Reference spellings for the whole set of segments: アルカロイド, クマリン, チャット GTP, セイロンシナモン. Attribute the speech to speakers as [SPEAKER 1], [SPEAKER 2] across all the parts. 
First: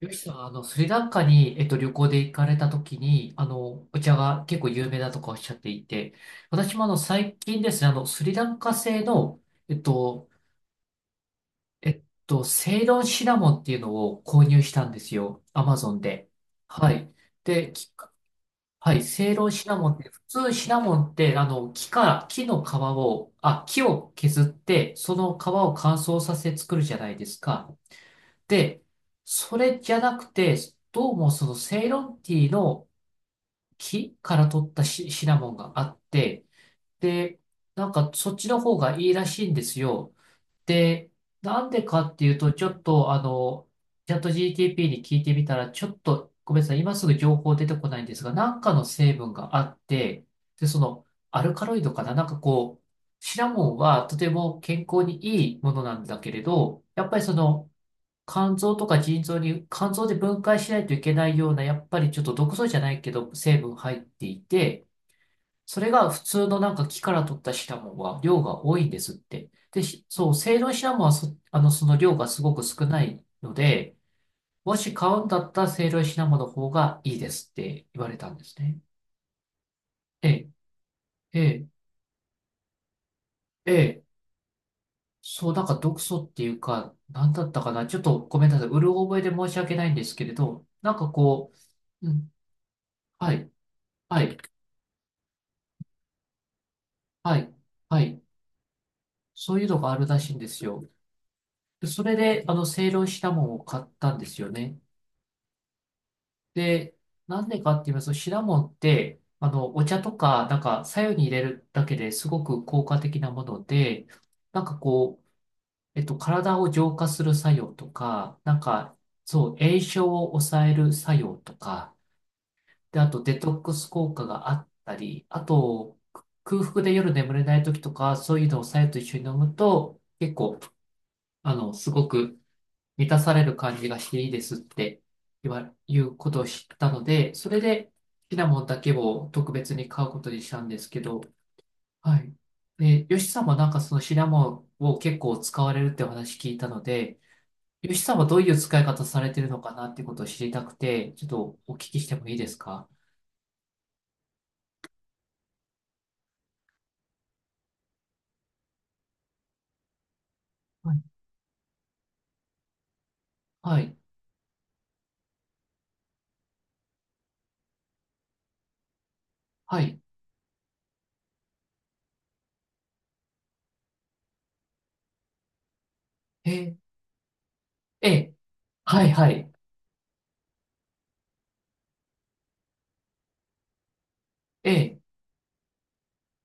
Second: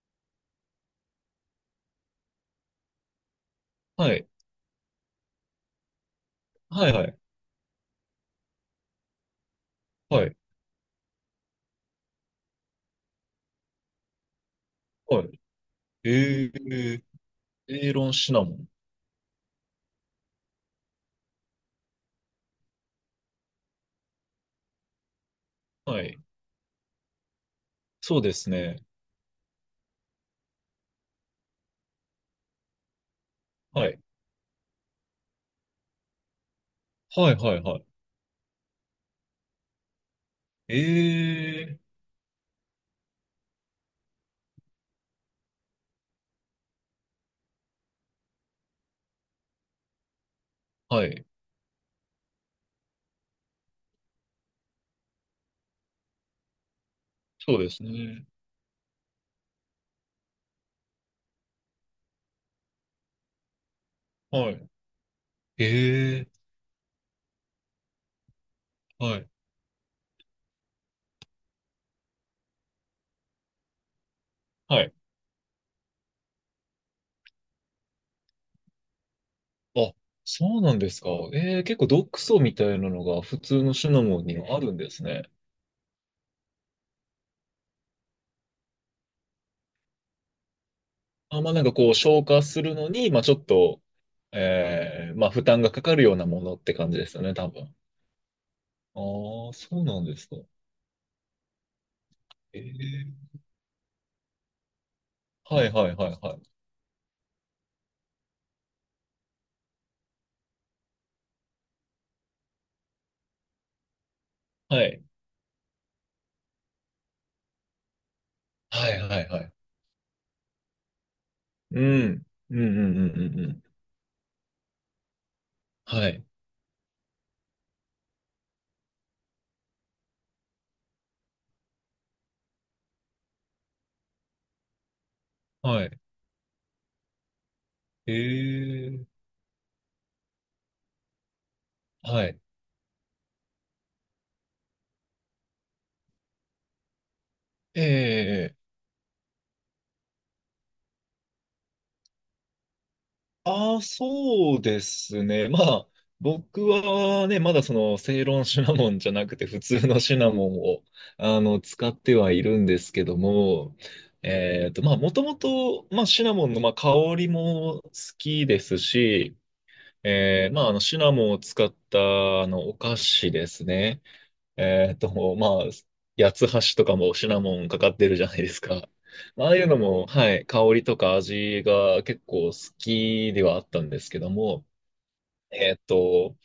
[SPEAKER 1] よしさん、スリランカに、旅行で行かれた時に、お
[SPEAKER 2] は
[SPEAKER 1] 茶
[SPEAKER 2] い。
[SPEAKER 1] が結構有名だとかおっしゃっていて、私も
[SPEAKER 2] はいはい。
[SPEAKER 1] 最近ですね、スリランカ製の、えっ
[SPEAKER 2] は
[SPEAKER 1] と、
[SPEAKER 2] い。
[SPEAKER 1] セイロンシナモンっていうのを購入したんです
[SPEAKER 2] はい。
[SPEAKER 1] よ。アマゾンで。
[SPEAKER 2] え
[SPEAKER 1] は
[SPEAKER 2] ー、
[SPEAKER 1] い。で、
[SPEAKER 2] エーロンシナモン。
[SPEAKER 1] はい、セイロンシナモンって、普通シナモンって、木から、木の皮を、あ、木を削って、その皮を乾
[SPEAKER 2] は
[SPEAKER 1] 燥
[SPEAKER 2] い。
[SPEAKER 1] させて作るじゃないですか。
[SPEAKER 2] そうですね。
[SPEAKER 1] で、それじゃなくて、どうもそのセイロンティーの
[SPEAKER 2] はい。
[SPEAKER 1] 木から取ったシナモンがあって、
[SPEAKER 2] はい
[SPEAKER 1] で、
[SPEAKER 2] はいはい。
[SPEAKER 1] なんかそっちの方がいいらしいんですよ。で、なん
[SPEAKER 2] え
[SPEAKER 1] でかっていうと、ちょっとチャット GTP に聞いてみたら、ちょっとごめんなさい、今すぐ情報出てこないんですが、なんかの成分があって、で、その
[SPEAKER 2] はい。
[SPEAKER 1] アルカロイドかな、なんかこう、シナモンはとても健康にいいものなんだけれど、やっぱりそ
[SPEAKER 2] そう
[SPEAKER 1] の、
[SPEAKER 2] ですね。
[SPEAKER 1] 肝臓とか腎臓に、肝臓で分解しないといけないような、やっぱりちょっと毒素じゃないけど、成分入ってい
[SPEAKER 2] はい。
[SPEAKER 1] て、それが普
[SPEAKER 2] え
[SPEAKER 1] 通のなんか木から取ったシナモンは量が多いんですっ
[SPEAKER 2] はい。
[SPEAKER 1] て。で、しそう、セイロンシナモンはその量がすごく少ないので、も
[SPEAKER 2] は
[SPEAKER 1] し
[SPEAKER 2] い。
[SPEAKER 1] 買うんだったらセイロンシナモンの方がいいですって言われたんですね。
[SPEAKER 2] あ、
[SPEAKER 1] ええ、
[SPEAKER 2] そうなんですか。
[SPEAKER 1] ええ、
[SPEAKER 2] 結構毒素みたいなのが普通
[SPEAKER 1] え
[SPEAKER 2] のシナ
[SPEAKER 1] え。
[SPEAKER 2] モンにはあるんですね。
[SPEAKER 1] そう、なんか毒素っていうか、なんだったかな。ちょっとごめんなさい。うる覚えで申し訳ないんですけれど、なんか
[SPEAKER 2] あ、ま
[SPEAKER 1] こ
[SPEAKER 2] あなんかこう
[SPEAKER 1] う、う
[SPEAKER 2] 消
[SPEAKER 1] ん、
[SPEAKER 2] 化するのに、まあ
[SPEAKER 1] は
[SPEAKER 2] ちょっ
[SPEAKER 1] い。
[SPEAKER 2] と、
[SPEAKER 1] はい。
[SPEAKER 2] まあ負担がかかるようなものって感じですよね、
[SPEAKER 1] は
[SPEAKER 2] 多
[SPEAKER 1] い。
[SPEAKER 2] 分。
[SPEAKER 1] はい。
[SPEAKER 2] ああ、
[SPEAKER 1] そういう
[SPEAKER 2] そ
[SPEAKER 1] の
[SPEAKER 2] う
[SPEAKER 1] があ
[SPEAKER 2] なん
[SPEAKER 1] る
[SPEAKER 2] で
[SPEAKER 1] ら
[SPEAKER 2] す
[SPEAKER 1] しい
[SPEAKER 2] か。
[SPEAKER 1] んですよ。で、それで、
[SPEAKER 2] え
[SPEAKER 1] セイロ
[SPEAKER 2] ー、
[SPEAKER 1] ンシナモンを買ったんですよね。
[SPEAKER 2] はいはいはいはい。
[SPEAKER 1] で、なんでかって言いますと、シナモンって、お茶とか、なんか、白湯に入れるだけですごく効果的なもので、なんか
[SPEAKER 2] はい。
[SPEAKER 1] こう、体を浄化する作用とか、なん
[SPEAKER 2] は
[SPEAKER 1] か、
[SPEAKER 2] いはいはい。
[SPEAKER 1] そう、炎症を抑える作用と
[SPEAKER 2] う
[SPEAKER 1] か、
[SPEAKER 2] ん。うんうん
[SPEAKER 1] で、
[SPEAKER 2] う
[SPEAKER 1] あ
[SPEAKER 2] ん
[SPEAKER 1] と、
[SPEAKER 2] う
[SPEAKER 1] デ
[SPEAKER 2] んう
[SPEAKER 1] トッ
[SPEAKER 2] ん。
[SPEAKER 1] クス効果があったり、あと、
[SPEAKER 2] はい。
[SPEAKER 1] 空腹で夜眠れない時とか、そういうのを白湯と一緒に飲むと、結構、すごく満たされる感じがしていいですって
[SPEAKER 2] はい。
[SPEAKER 1] いうことを知ったので、それで
[SPEAKER 2] え
[SPEAKER 1] シナモンだけ
[SPEAKER 2] え、
[SPEAKER 1] を特別に買うことにしたんですけど、は
[SPEAKER 2] は
[SPEAKER 1] い。
[SPEAKER 2] い。
[SPEAKER 1] で、ヨシさんもなんかそのシナモンを結構使われるってお話聞いたので、ヨシさんはどうい
[SPEAKER 2] え
[SPEAKER 1] う
[SPEAKER 2] え、
[SPEAKER 1] 使い方されてるのかなってことを知りたくて、ちょっとお聞きしてもいいですか？
[SPEAKER 2] ああ、そうですね。まあ、僕はね、まだその、正論シナモンじゃなくて、普通のシナモンを、
[SPEAKER 1] はい。
[SPEAKER 2] あの、使ってはいるんですけども、
[SPEAKER 1] はい。
[SPEAKER 2] まあ、もともと、まあ、シナモンの、まあ、香りも好きですし、
[SPEAKER 1] はい。
[SPEAKER 2] まあ、あの、シナモンを使った、あの、お菓子ですね。まあ、八つ
[SPEAKER 1] え
[SPEAKER 2] 橋とかもシナモンかかっ
[SPEAKER 1] ー、
[SPEAKER 2] てるじゃ
[SPEAKER 1] えー、
[SPEAKER 2] ないですか。
[SPEAKER 1] はい、は
[SPEAKER 2] まあ、
[SPEAKER 1] い。
[SPEAKER 2] ああいうのも、はい、香りとか味が結構好きではあったんですけども、
[SPEAKER 1] えー、
[SPEAKER 2] えーっと、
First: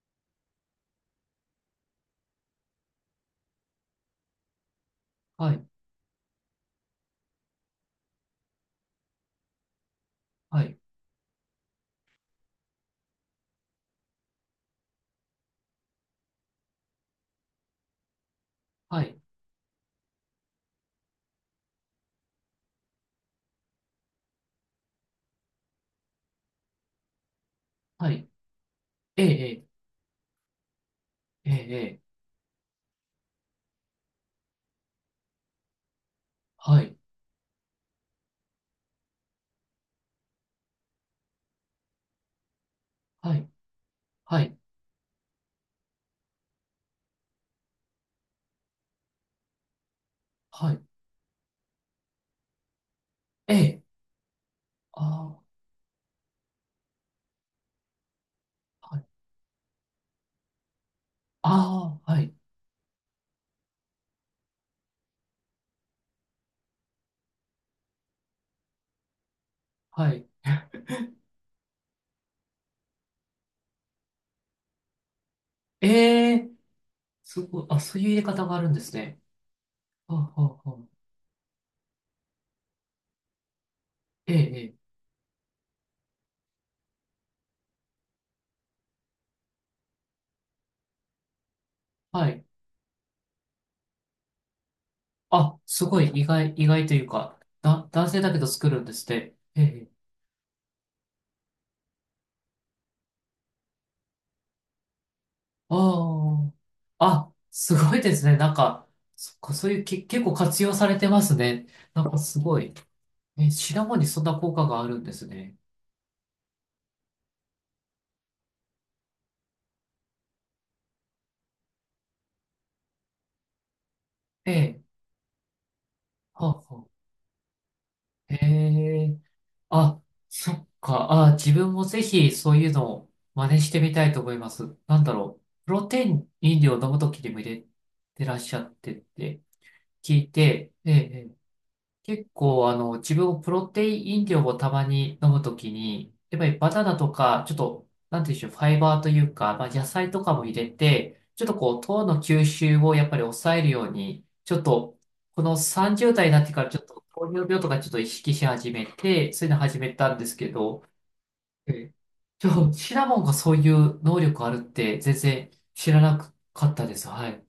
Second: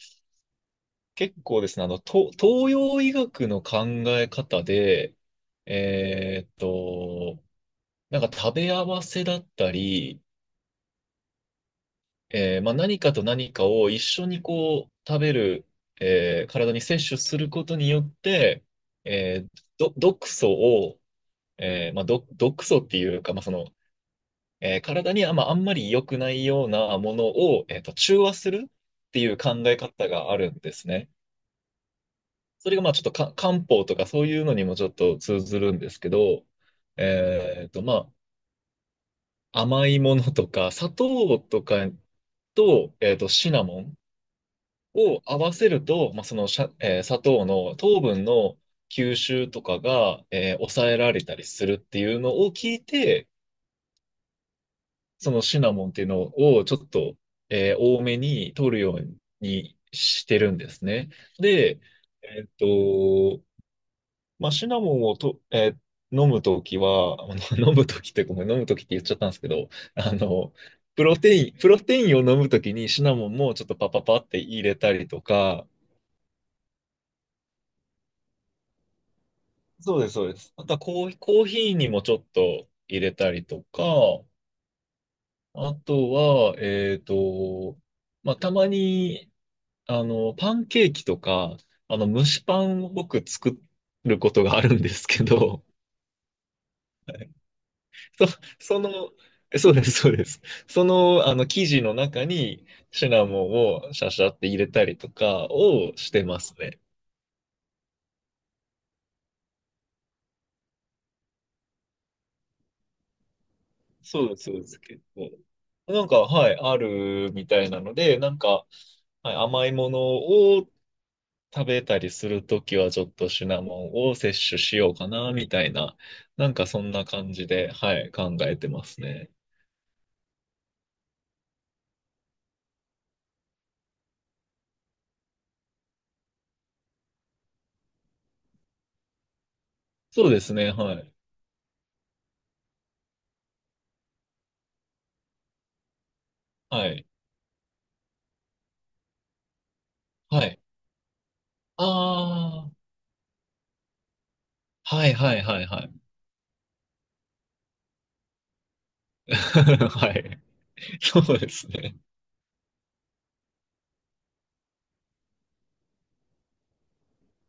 [SPEAKER 2] 結構ですね、あの、東洋医学の考え方で、
[SPEAKER 1] はい、
[SPEAKER 2] えーっと、なんか食べ合わせだったり、
[SPEAKER 1] はい、
[SPEAKER 2] まあ、何かと何かを一緒にこう食べる、体に摂取することによって、
[SPEAKER 1] はい、
[SPEAKER 2] えー毒素をまあ、毒素っていうか、まあその体にまあ、あんまり良くないようなものを、
[SPEAKER 1] は
[SPEAKER 2] 中
[SPEAKER 1] い。
[SPEAKER 2] 和するって
[SPEAKER 1] え
[SPEAKER 2] い
[SPEAKER 1] ー、
[SPEAKER 2] う考
[SPEAKER 1] え
[SPEAKER 2] え方があるんですね。
[SPEAKER 1] ー、えーえー
[SPEAKER 2] それがまあちょっとか漢方とかそういうのにもちょっと通ずるんですけど、
[SPEAKER 1] はい、
[SPEAKER 2] まあ、甘いものとか砂糖とか
[SPEAKER 1] はい。
[SPEAKER 2] シナモン
[SPEAKER 1] はい
[SPEAKER 2] を合わせると、まあ、その砂糖の糖分の吸収とかが、
[SPEAKER 1] はい。
[SPEAKER 2] 抑えられたりするっていうのを聞いて、
[SPEAKER 1] ええ。
[SPEAKER 2] そ
[SPEAKER 1] あ
[SPEAKER 2] のシナモンっていうのをちょっと、多めに取る
[SPEAKER 1] あ、
[SPEAKER 2] よ
[SPEAKER 1] はい。
[SPEAKER 2] うにしてるんですね。で、
[SPEAKER 1] ああ、はい。
[SPEAKER 2] えっと、まあ、シナモンを飲むときは、あの飲むときってごめん、飲むときって言っちゃったんですけど、
[SPEAKER 1] は
[SPEAKER 2] あ
[SPEAKER 1] い。
[SPEAKER 2] の、プロテインを飲むときにシナモンもちょっとパパパって入れたりとか、
[SPEAKER 1] ええ、すごい。あ、そういう入れ方があるんですね。
[SPEAKER 2] そうです、
[SPEAKER 1] は
[SPEAKER 2] そうで
[SPEAKER 1] あ、
[SPEAKER 2] す。
[SPEAKER 1] は
[SPEAKER 2] あ
[SPEAKER 1] あ、
[SPEAKER 2] と
[SPEAKER 1] は
[SPEAKER 2] は
[SPEAKER 1] あ。
[SPEAKER 2] コーヒーにもちょっと入れたりとか、
[SPEAKER 1] ええ、ええ。
[SPEAKER 2] あとは、まあ、たまに、あの、パンケーキとか、あの、蒸
[SPEAKER 1] は
[SPEAKER 2] し
[SPEAKER 1] い。
[SPEAKER 2] パンを僕作ることがあるんですけ
[SPEAKER 1] あ、
[SPEAKER 2] ど、
[SPEAKER 1] すごい。意外、意外というか、男性だ けど作
[SPEAKER 2] そ、そ
[SPEAKER 1] るんです
[SPEAKER 2] の、
[SPEAKER 1] ね。え
[SPEAKER 2] そうで
[SPEAKER 1] え。
[SPEAKER 2] す、そうです。その、あの、生地の中にシナモンをシャシャって入れたりとかをしてま
[SPEAKER 1] あ
[SPEAKER 2] すね。
[SPEAKER 1] あ。あ、すごいですね。なんか、そっか、そういうけ、結構活用されてますね。なんかすごい。え、シナモンにそん
[SPEAKER 2] そうで
[SPEAKER 1] な
[SPEAKER 2] す、そ
[SPEAKER 1] 効
[SPEAKER 2] う
[SPEAKER 1] 果
[SPEAKER 2] です
[SPEAKER 1] があ
[SPEAKER 2] け
[SPEAKER 1] るんです
[SPEAKER 2] ど。
[SPEAKER 1] ね。
[SPEAKER 2] なんか、はい、あるみたいなので、なんか、はい、甘いものを食べたりするときは、ちょっとシナモンを摂
[SPEAKER 1] え
[SPEAKER 2] 取し
[SPEAKER 1] え。
[SPEAKER 2] ようかな、みたいな、な
[SPEAKER 1] は
[SPEAKER 2] んか
[SPEAKER 1] あ、
[SPEAKER 2] そ
[SPEAKER 1] は
[SPEAKER 2] ん
[SPEAKER 1] あ。
[SPEAKER 2] な感じで、はい、
[SPEAKER 1] え
[SPEAKER 2] 考えてます
[SPEAKER 1] え。
[SPEAKER 2] ね。
[SPEAKER 1] あ、そっか。あ、自分もぜひそういうのを真似してみたいと思います。なんだろう。プロテイン飲料を飲むときにも入れてらっしゃってって聞
[SPEAKER 2] そう
[SPEAKER 1] い
[SPEAKER 2] ですね、
[SPEAKER 1] て、え
[SPEAKER 2] は
[SPEAKER 1] え、
[SPEAKER 2] い。
[SPEAKER 1] 結構、自分もプロテイン飲料をたまに飲むときに、やっぱりバナ
[SPEAKER 2] は
[SPEAKER 1] ナ
[SPEAKER 2] い。
[SPEAKER 1] とか、ちょっと、なんていうんでしょう、ファイバーというか、まあ、野菜とか
[SPEAKER 2] は
[SPEAKER 1] も入
[SPEAKER 2] い。
[SPEAKER 1] れて、ちょっとこう、糖の吸
[SPEAKER 2] ああ、
[SPEAKER 1] 収をやっぱり抑えるように、ちょっと、
[SPEAKER 2] はいは
[SPEAKER 1] こ
[SPEAKER 2] い
[SPEAKER 1] の
[SPEAKER 2] はいはい。
[SPEAKER 1] 30代になってからちょっと糖尿病とかちょっと意識し始めて、そういうの始 め
[SPEAKER 2] は
[SPEAKER 1] たんです
[SPEAKER 2] い。
[SPEAKER 1] けど、
[SPEAKER 2] そうです
[SPEAKER 1] え
[SPEAKER 2] ね。
[SPEAKER 1] ちょ、シナモンがそういう能力あるって全然知らなかったです。はい。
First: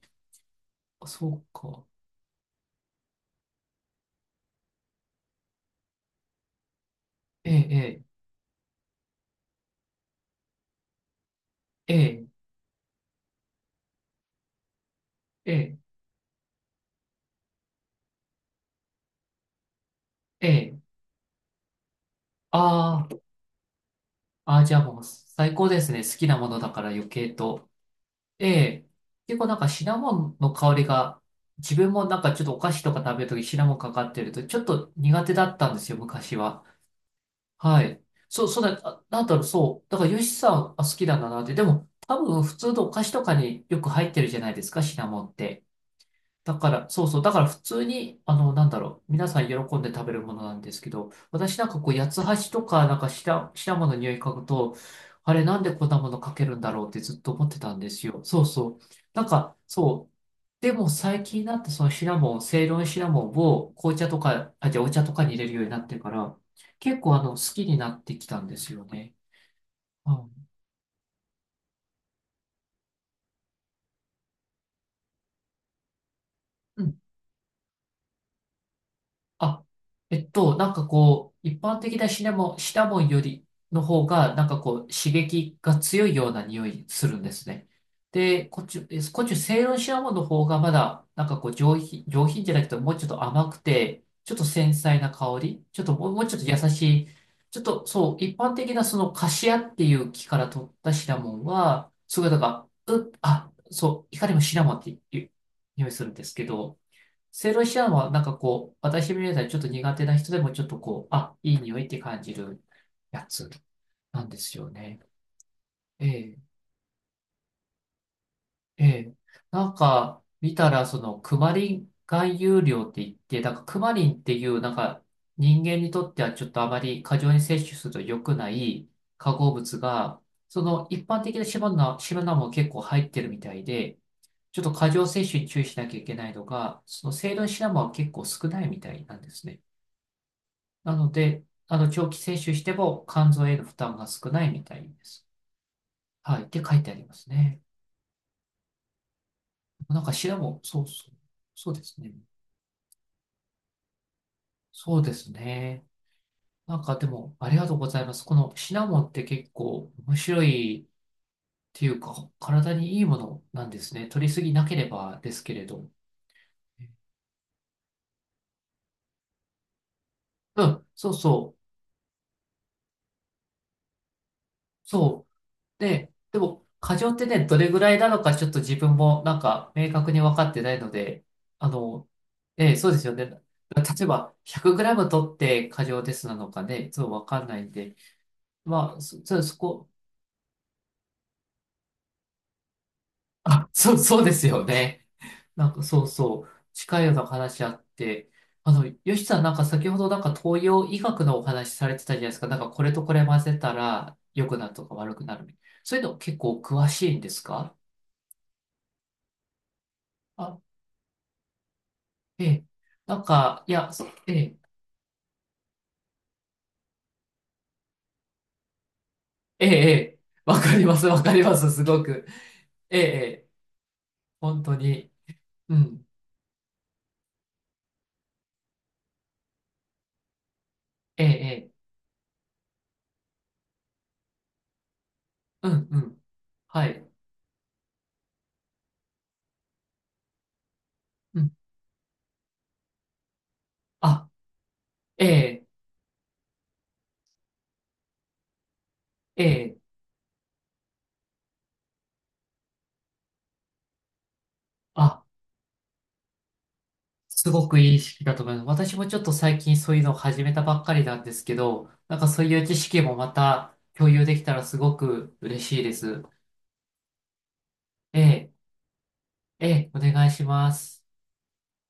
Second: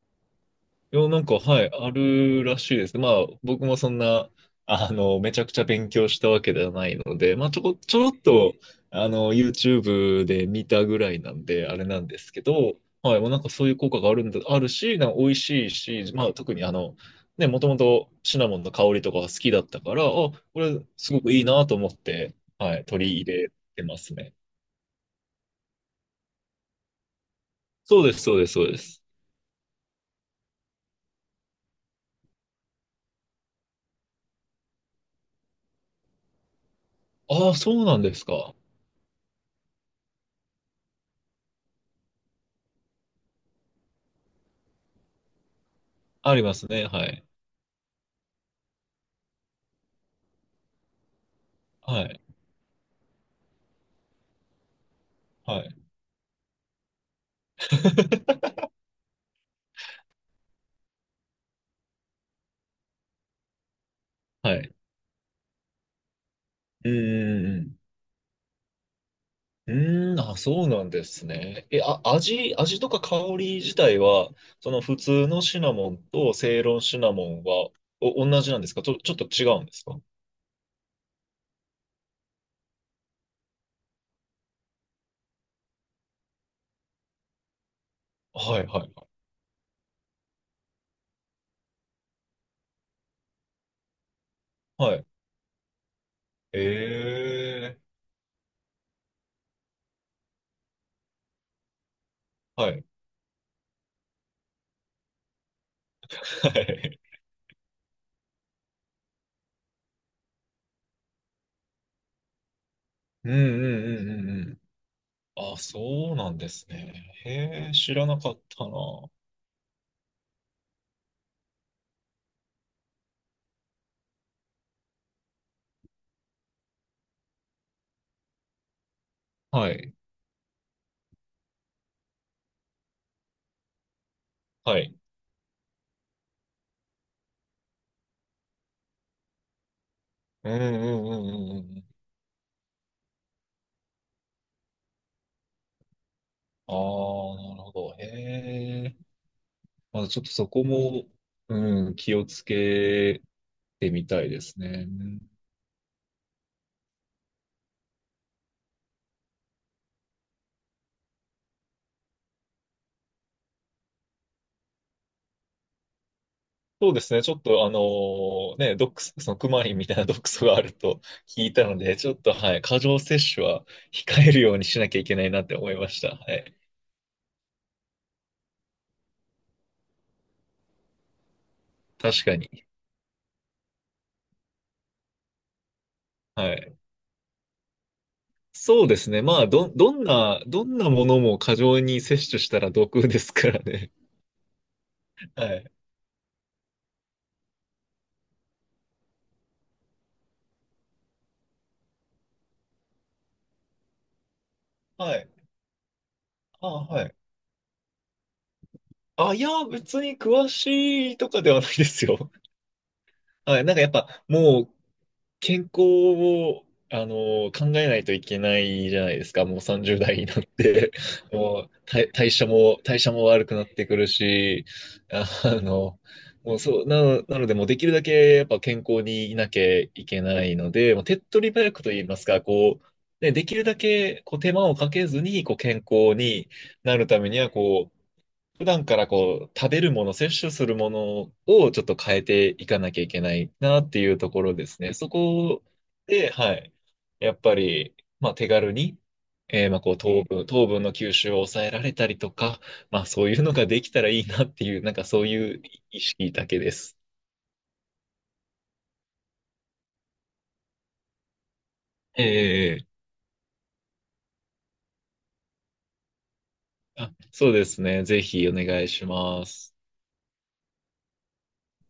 [SPEAKER 2] い
[SPEAKER 1] あ
[SPEAKER 2] や、なん
[SPEAKER 1] そ
[SPEAKER 2] か、
[SPEAKER 1] う
[SPEAKER 2] はい、
[SPEAKER 1] か。
[SPEAKER 2] あるらしいです。まあ、僕もそんな、あの、めちゃくちゃ勉強したわけではないので、ま
[SPEAKER 1] え
[SPEAKER 2] あ、ちょ
[SPEAKER 1] え、
[SPEAKER 2] ろっと、あの、YouTube で見たぐらいなんで、あれ
[SPEAKER 1] え
[SPEAKER 2] なんで
[SPEAKER 1] え、
[SPEAKER 2] すけど、はい、もうなんかそういう効果があるんだ、あるし、なんか美味
[SPEAKER 1] ええ、
[SPEAKER 2] しい
[SPEAKER 1] え
[SPEAKER 2] し、まあ、特にあの、ね、もともとシナモンの香りとかが好きだったから、あ、こ
[SPEAKER 1] え、ええ、
[SPEAKER 2] れ、すごくいいなと思って、はい、取
[SPEAKER 1] ああ。
[SPEAKER 2] り入れてますね。
[SPEAKER 1] ああ、じゃあもう最高ですね。好きなものだから余計と。
[SPEAKER 2] そうです、そうで
[SPEAKER 1] え
[SPEAKER 2] す、そうで
[SPEAKER 1] え。
[SPEAKER 2] す。
[SPEAKER 1] 結構なんかシナモンの香りが、自分もなんかちょっとお菓子とか食べるときシナモンかかってると、ちょっと苦手だったんですよ、昔は。
[SPEAKER 2] ああ、そ
[SPEAKER 1] は
[SPEAKER 2] うな
[SPEAKER 1] い。
[SPEAKER 2] んです
[SPEAKER 1] そう、
[SPEAKER 2] か。
[SPEAKER 1] そうだ、あなんだろう、そう。だからヨシさん、あ、好きなんだなって。でも、多分普通のお菓子とかによく入ってるじゃないですか、シナモンって。
[SPEAKER 2] あり
[SPEAKER 1] だ
[SPEAKER 2] ます
[SPEAKER 1] か
[SPEAKER 2] ね、
[SPEAKER 1] ら、そ
[SPEAKER 2] は
[SPEAKER 1] うそう、
[SPEAKER 2] い。
[SPEAKER 1] だから普通に、なんだろう、皆さん喜んで食べるものなんですけど、私なんかこう、
[SPEAKER 2] は
[SPEAKER 1] 八
[SPEAKER 2] い、
[SPEAKER 1] つ橋とか、なんか下もの匂い嗅ぐと、あれ、な
[SPEAKER 2] は
[SPEAKER 1] んで
[SPEAKER 2] い。
[SPEAKER 1] こんなものかけるんだろうってずっと思ってたんですよ。そう そう。なんか、そう。でも最近になって、そのシナモン、セイロンシナモンを紅茶とか、
[SPEAKER 2] は
[SPEAKER 1] あ、
[SPEAKER 2] い。
[SPEAKER 1] じゃあお茶とかに入れるようになってから、
[SPEAKER 2] う
[SPEAKER 1] 結構好
[SPEAKER 2] ー
[SPEAKER 1] きに
[SPEAKER 2] ん。
[SPEAKER 1] なってきたんですよね。
[SPEAKER 2] う
[SPEAKER 1] う
[SPEAKER 2] あ、
[SPEAKER 1] ん
[SPEAKER 2] そうなんですね。え、あ、味とか香り自体は、その普通のシナモンとセイロンシナモンは、同じなんですか、ちょっと違う
[SPEAKER 1] あ、
[SPEAKER 2] んですか。
[SPEAKER 1] なんかこう、一般的なシナモン、シナモンよりの方が、なんかこう、刺激が強いような匂いするんですね。で、
[SPEAKER 2] は
[SPEAKER 1] こっ
[SPEAKER 2] いは
[SPEAKER 1] ち、
[SPEAKER 2] い
[SPEAKER 1] セイロンシナモンの方がまだ、なんかこう、上品、上品じゃなくて、もうちょっと甘くて、ちょっと繊
[SPEAKER 2] はい。は
[SPEAKER 1] 細
[SPEAKER 2] い。
[SPEAKER 1] な香り、ちょっともう、もうちょっと優しい、ちょっ
[SPEAKER 2] ええ、
[SPEAKER 1] とそう、一般的なそのカシアっていう木から取ったシナモンは、すごいなんか、
[SPEAKER 2] はい。
[SPEAKER 1] う、あ、そう、いかにもシナモンっていう匂いするんですけ
[SPEAKER 2] は
[SPEAKER 1] ど、
[SPEAKER 2] い。
[SPEAKER 1] セイロシアンはなんかこう、私みたいにちょっと苦手な人でもちょっとこう、あ、いい匂いって感じるや
[SPEAKER 2] うんう
[SPEAKER 1] つ
[SPEAKER 2] んうんう
[SPEAKER 1] なんで
[SPEAKER 2] んう
[SPEAKER 1] す
[SPEAKER 2] ん。
[SPEAKER 1] よね。
[SPEAKER 2] あ、
[SPEAKER 1] え
[SPEAKER 2] そうな
[SPEAKER 1] え、
[SPEAKER 2] んですね。へえ、知らなかったな。
[SPEAKER 1] ええ。なんか見たらそのクマリン含有量って言って、なんかクマリンっていうなんか人間にとってはちょっとあまり過剰に摂取すると良くない化合
[SPEAKER 2] は
[SPEAKER 1] 物
[SPEAKER 2] い。
[SPEAKER 1] が、その一般的なシナナも結構入ってるみたいで、ちょっと
[SPEAKER 2] は
[SPEAKER 1] 過
[SPEAKER 2] い。
[SPEAKER 1] 剰摂取に注意しなきゃいけないのが、その成分シナモンは結構少ないみたいなんですね。
[SPEAKER 2] うんうん
[SPEAKER 1] な
[SPEAKER 2] う
[SPEAKER 1] の
[SPEAKER 2] ん
[SPEAKER 1] で、
[SPEAKER 2] うんうん。
[SPEAKER 1] 長期摂取しても肝臓への負担が少ないみたいです。はい。って
[SPEAKER 2] あ
[SPEAKER 1] 書いてあります
[SPEAKER 2] あ、な
[SPEAKER 1] ね。
[SPEAKER 2] るほど。へえ。
[SPEAKER 1] な
[SPEAKER 2] ま
[SPEAKER 1] ん
[SPEAKER 2] あ、
[SPEAKER 1] か
[SPEAKER 2] ちょっ
[SPEAKER 1] 調
[SPEAKER 2] と
[SPEAKER 1] べ
[SPEAKER 2] そ
[SPEAKER 1] も、
[SPEAKER 2] こ
[SPEAKER 1] そう
[SPEAKER 2] も、
[SPEAKER 1] そう。そうで
[SPEAKER 2] うん、
[SPEAKER 1] すね。
[SPEAKER 2] 気をつけてみたいですね。
[SPEAKER 1] そうですね。なんかでも、ありがとうございます。このシナモンって結構面白いっていうか、体にいいものなんですね。取りすぎなければですけれど。
[SPEAKER 2] そうですね。ちょっとあのね、毒素、そのクマリンみたいな毒素があ
[SPEAKER 1] う
[SPEAKER 2] る
[SPEAKER 1] ん、
[SPEAKER 2] と
[SPEAKER 1] そう
[SPEAKER 2] 聞い
[SPEAKER 1] そう。
[SPEAKER 2] たので、ちょっとはい、過剰摂取は控えるようにしなきゃいけな
[SPEAKER 1] そ
[SPEAKER 2] いなって思い
[SPEAKER 1] う。
[SPEAKER 2] まし
[SPEAKER 1] で、
[SPEAKER 2] た。は
[SPEAKER 1] で
[SPEAKER 2] い。
[SPEAKER 1] も、過剰ってね、どれぐらいなのか、ちょっと自分もなんか明確に分かってないので、あの、
[SPEAKER 2] 確かに。
[SPEAKER 1] ええ、そうですよね。例えば、1 0 0ム取って過剰ですなの
[SPEAKER 2] は
[SPEAKER 1] か
[SPEAKER 2] い。
[SPEAKER 1] ね、そう分かんないんで、
[SPEAKER 2] そう
[SPEAKER 1] ま
[SPEAKER 2] で
[SPEAKER 1] あ、
[SPEAKER 2] すね。
[SPEAKER 1] そ、
[SPEAKER 2] ま
[SPEAKER 1] そ
[SPEAKER 2] あ、
[SPEAKER 1] そこ、
[SPEAKER 2] どんなものも過剰に摂取したら毒ですから
[SPEAKER 1] あ、
[SPEAKER 2] ね。
[SPEAKER 1] そう、そうですよね。
[SPEAKER 2] は
[SPEAKER 1] な
[SPEAKER 2] い。
[SPEAKER 1] んか、そうそう、近いような話あって、よしさん、なんか先ほどなんか東洋医学のお話されてたじゃないですか。なんかこれとこれ混ぜたら良くなるとか悪
[SPEAKER 2] は
[SPEAKER 1] く
[SPEAKER 2] い。
[SPEAKER 1] なるみたいな。そういうの結構
[SPEAKER 2] あ、
[SPEAKER 1] 詳
[SPEAKER 2] は
[SPEAKER 1] し
[SPEAKER 2] い。
[SPEAKER 1] いんですか？
[SPEAKER 2] あ、いや、別に詳
[SPEAKER 1] あ
[SPEAKER 2] しいとかではないですよ。
[SPEAKER 1] ええ。なん
[SPEAKER 2] は
[SPEAKER 1] か、
[SPEAKER 2] い。
[SPEAKER 1] い
[SPEAKER 2] なんかやっ
[SPEAKER 1] や、
[SPEAKER 2] ぱ、
[SPEAKER 1] ええ、
[SPEAKER 2] もう健康を、あの、考えないといけないじゃないですか。もう
[SPEAKER 1] ええ、え
[SPEAKER 2] 30代
[SPEAKER 1] え
[SPEAKER 2] になっ
[SPEAKER 1] わかり
[SPEAKER 2] て、
[SPEAKER 1] ます、わ かりま
[SPEAKER 2] も
[SPEAKER 1] す、
[SPEAKER 2] う
[SPEAKER 1] すごく。え
[SPEAKER 2] 代
[SPEAKER 1] え、え
[SPEAKER 2] 謝も悪
[SPEAKER 1] え
[SPEAKER 2] くなってくる
[SPEAKER 1] 本
[SPEAKER 2] し、
[SPEAKER 1] 当に。
[SPEAKER 2] あ
[SPEAKER 1] う
[SPEAKER 2] の、
[SPEAKER 1] ん。
[SPEAKER 2] もうなので、もうできるだけやっぱ健康にいなきゃいけないので、もう手っ
[SPEAKER 1] ええ、
[SPEAKER 2] 取り早
[SPEAKER 1] ええ
[SPEAKER 2] くと言いますか、こう、ね、できるだけこう手間をかけずにこう
[SPEAKER 1] う
[SPEAKER 2] 健
[SPEAKER 1] ん、う
[SPEAKER 2] 康
[SPEAKER 1] ん。
[SPEAKER 2] に
[SPEAKER 1] は
[SPEAKER 2] な
[SPEAKER 1] い。
[SPEAKER 2] るためには、こう、普段からこう、食べるもの、摂取するもの
[SPEAKER 1] うん。
[SPEAKER 2] をちょっと変えていかなきゃいけないなっていう
[SPEAKER 1] あ、
[SPEAKER 2] ところですね。そ
[SPEAKER 1] え
[SPEAKER 2] こ
[SPEAKER 1] え、
[SPEAKER 2] で、はい。やっぱり、まあ手軽に、
[SPEAKER 1] ええ、
[SPEAKER 2] まあこう糖分、糖分の吸収を抑えられたりとか、まあそういうのができたらいいなっていう、なんかそ
[SPEAKER 1] あ、
[SPEAKER 2] ういう意識だけです。
[SPEAKER 1] すごくいい識だと思います。私もちょっと最近そういうのを始めたばっかりなんですけど、なんかそういう知
[SPEAKER 2] ええ、
[SPEAKER 1] 識もまた共有できたらすごく嬉しいです。
[SPEAKER 2] あ、そうですね。
[SPEAKER 1] え
[SPEAKER 2] ぜひ
[SPEAKER 1] え、
[SPEAKER 2] お願いしま
[SPEAKER 1] え
[SPEAKER 2] す。
[SPEAKER 1] え、お願いします。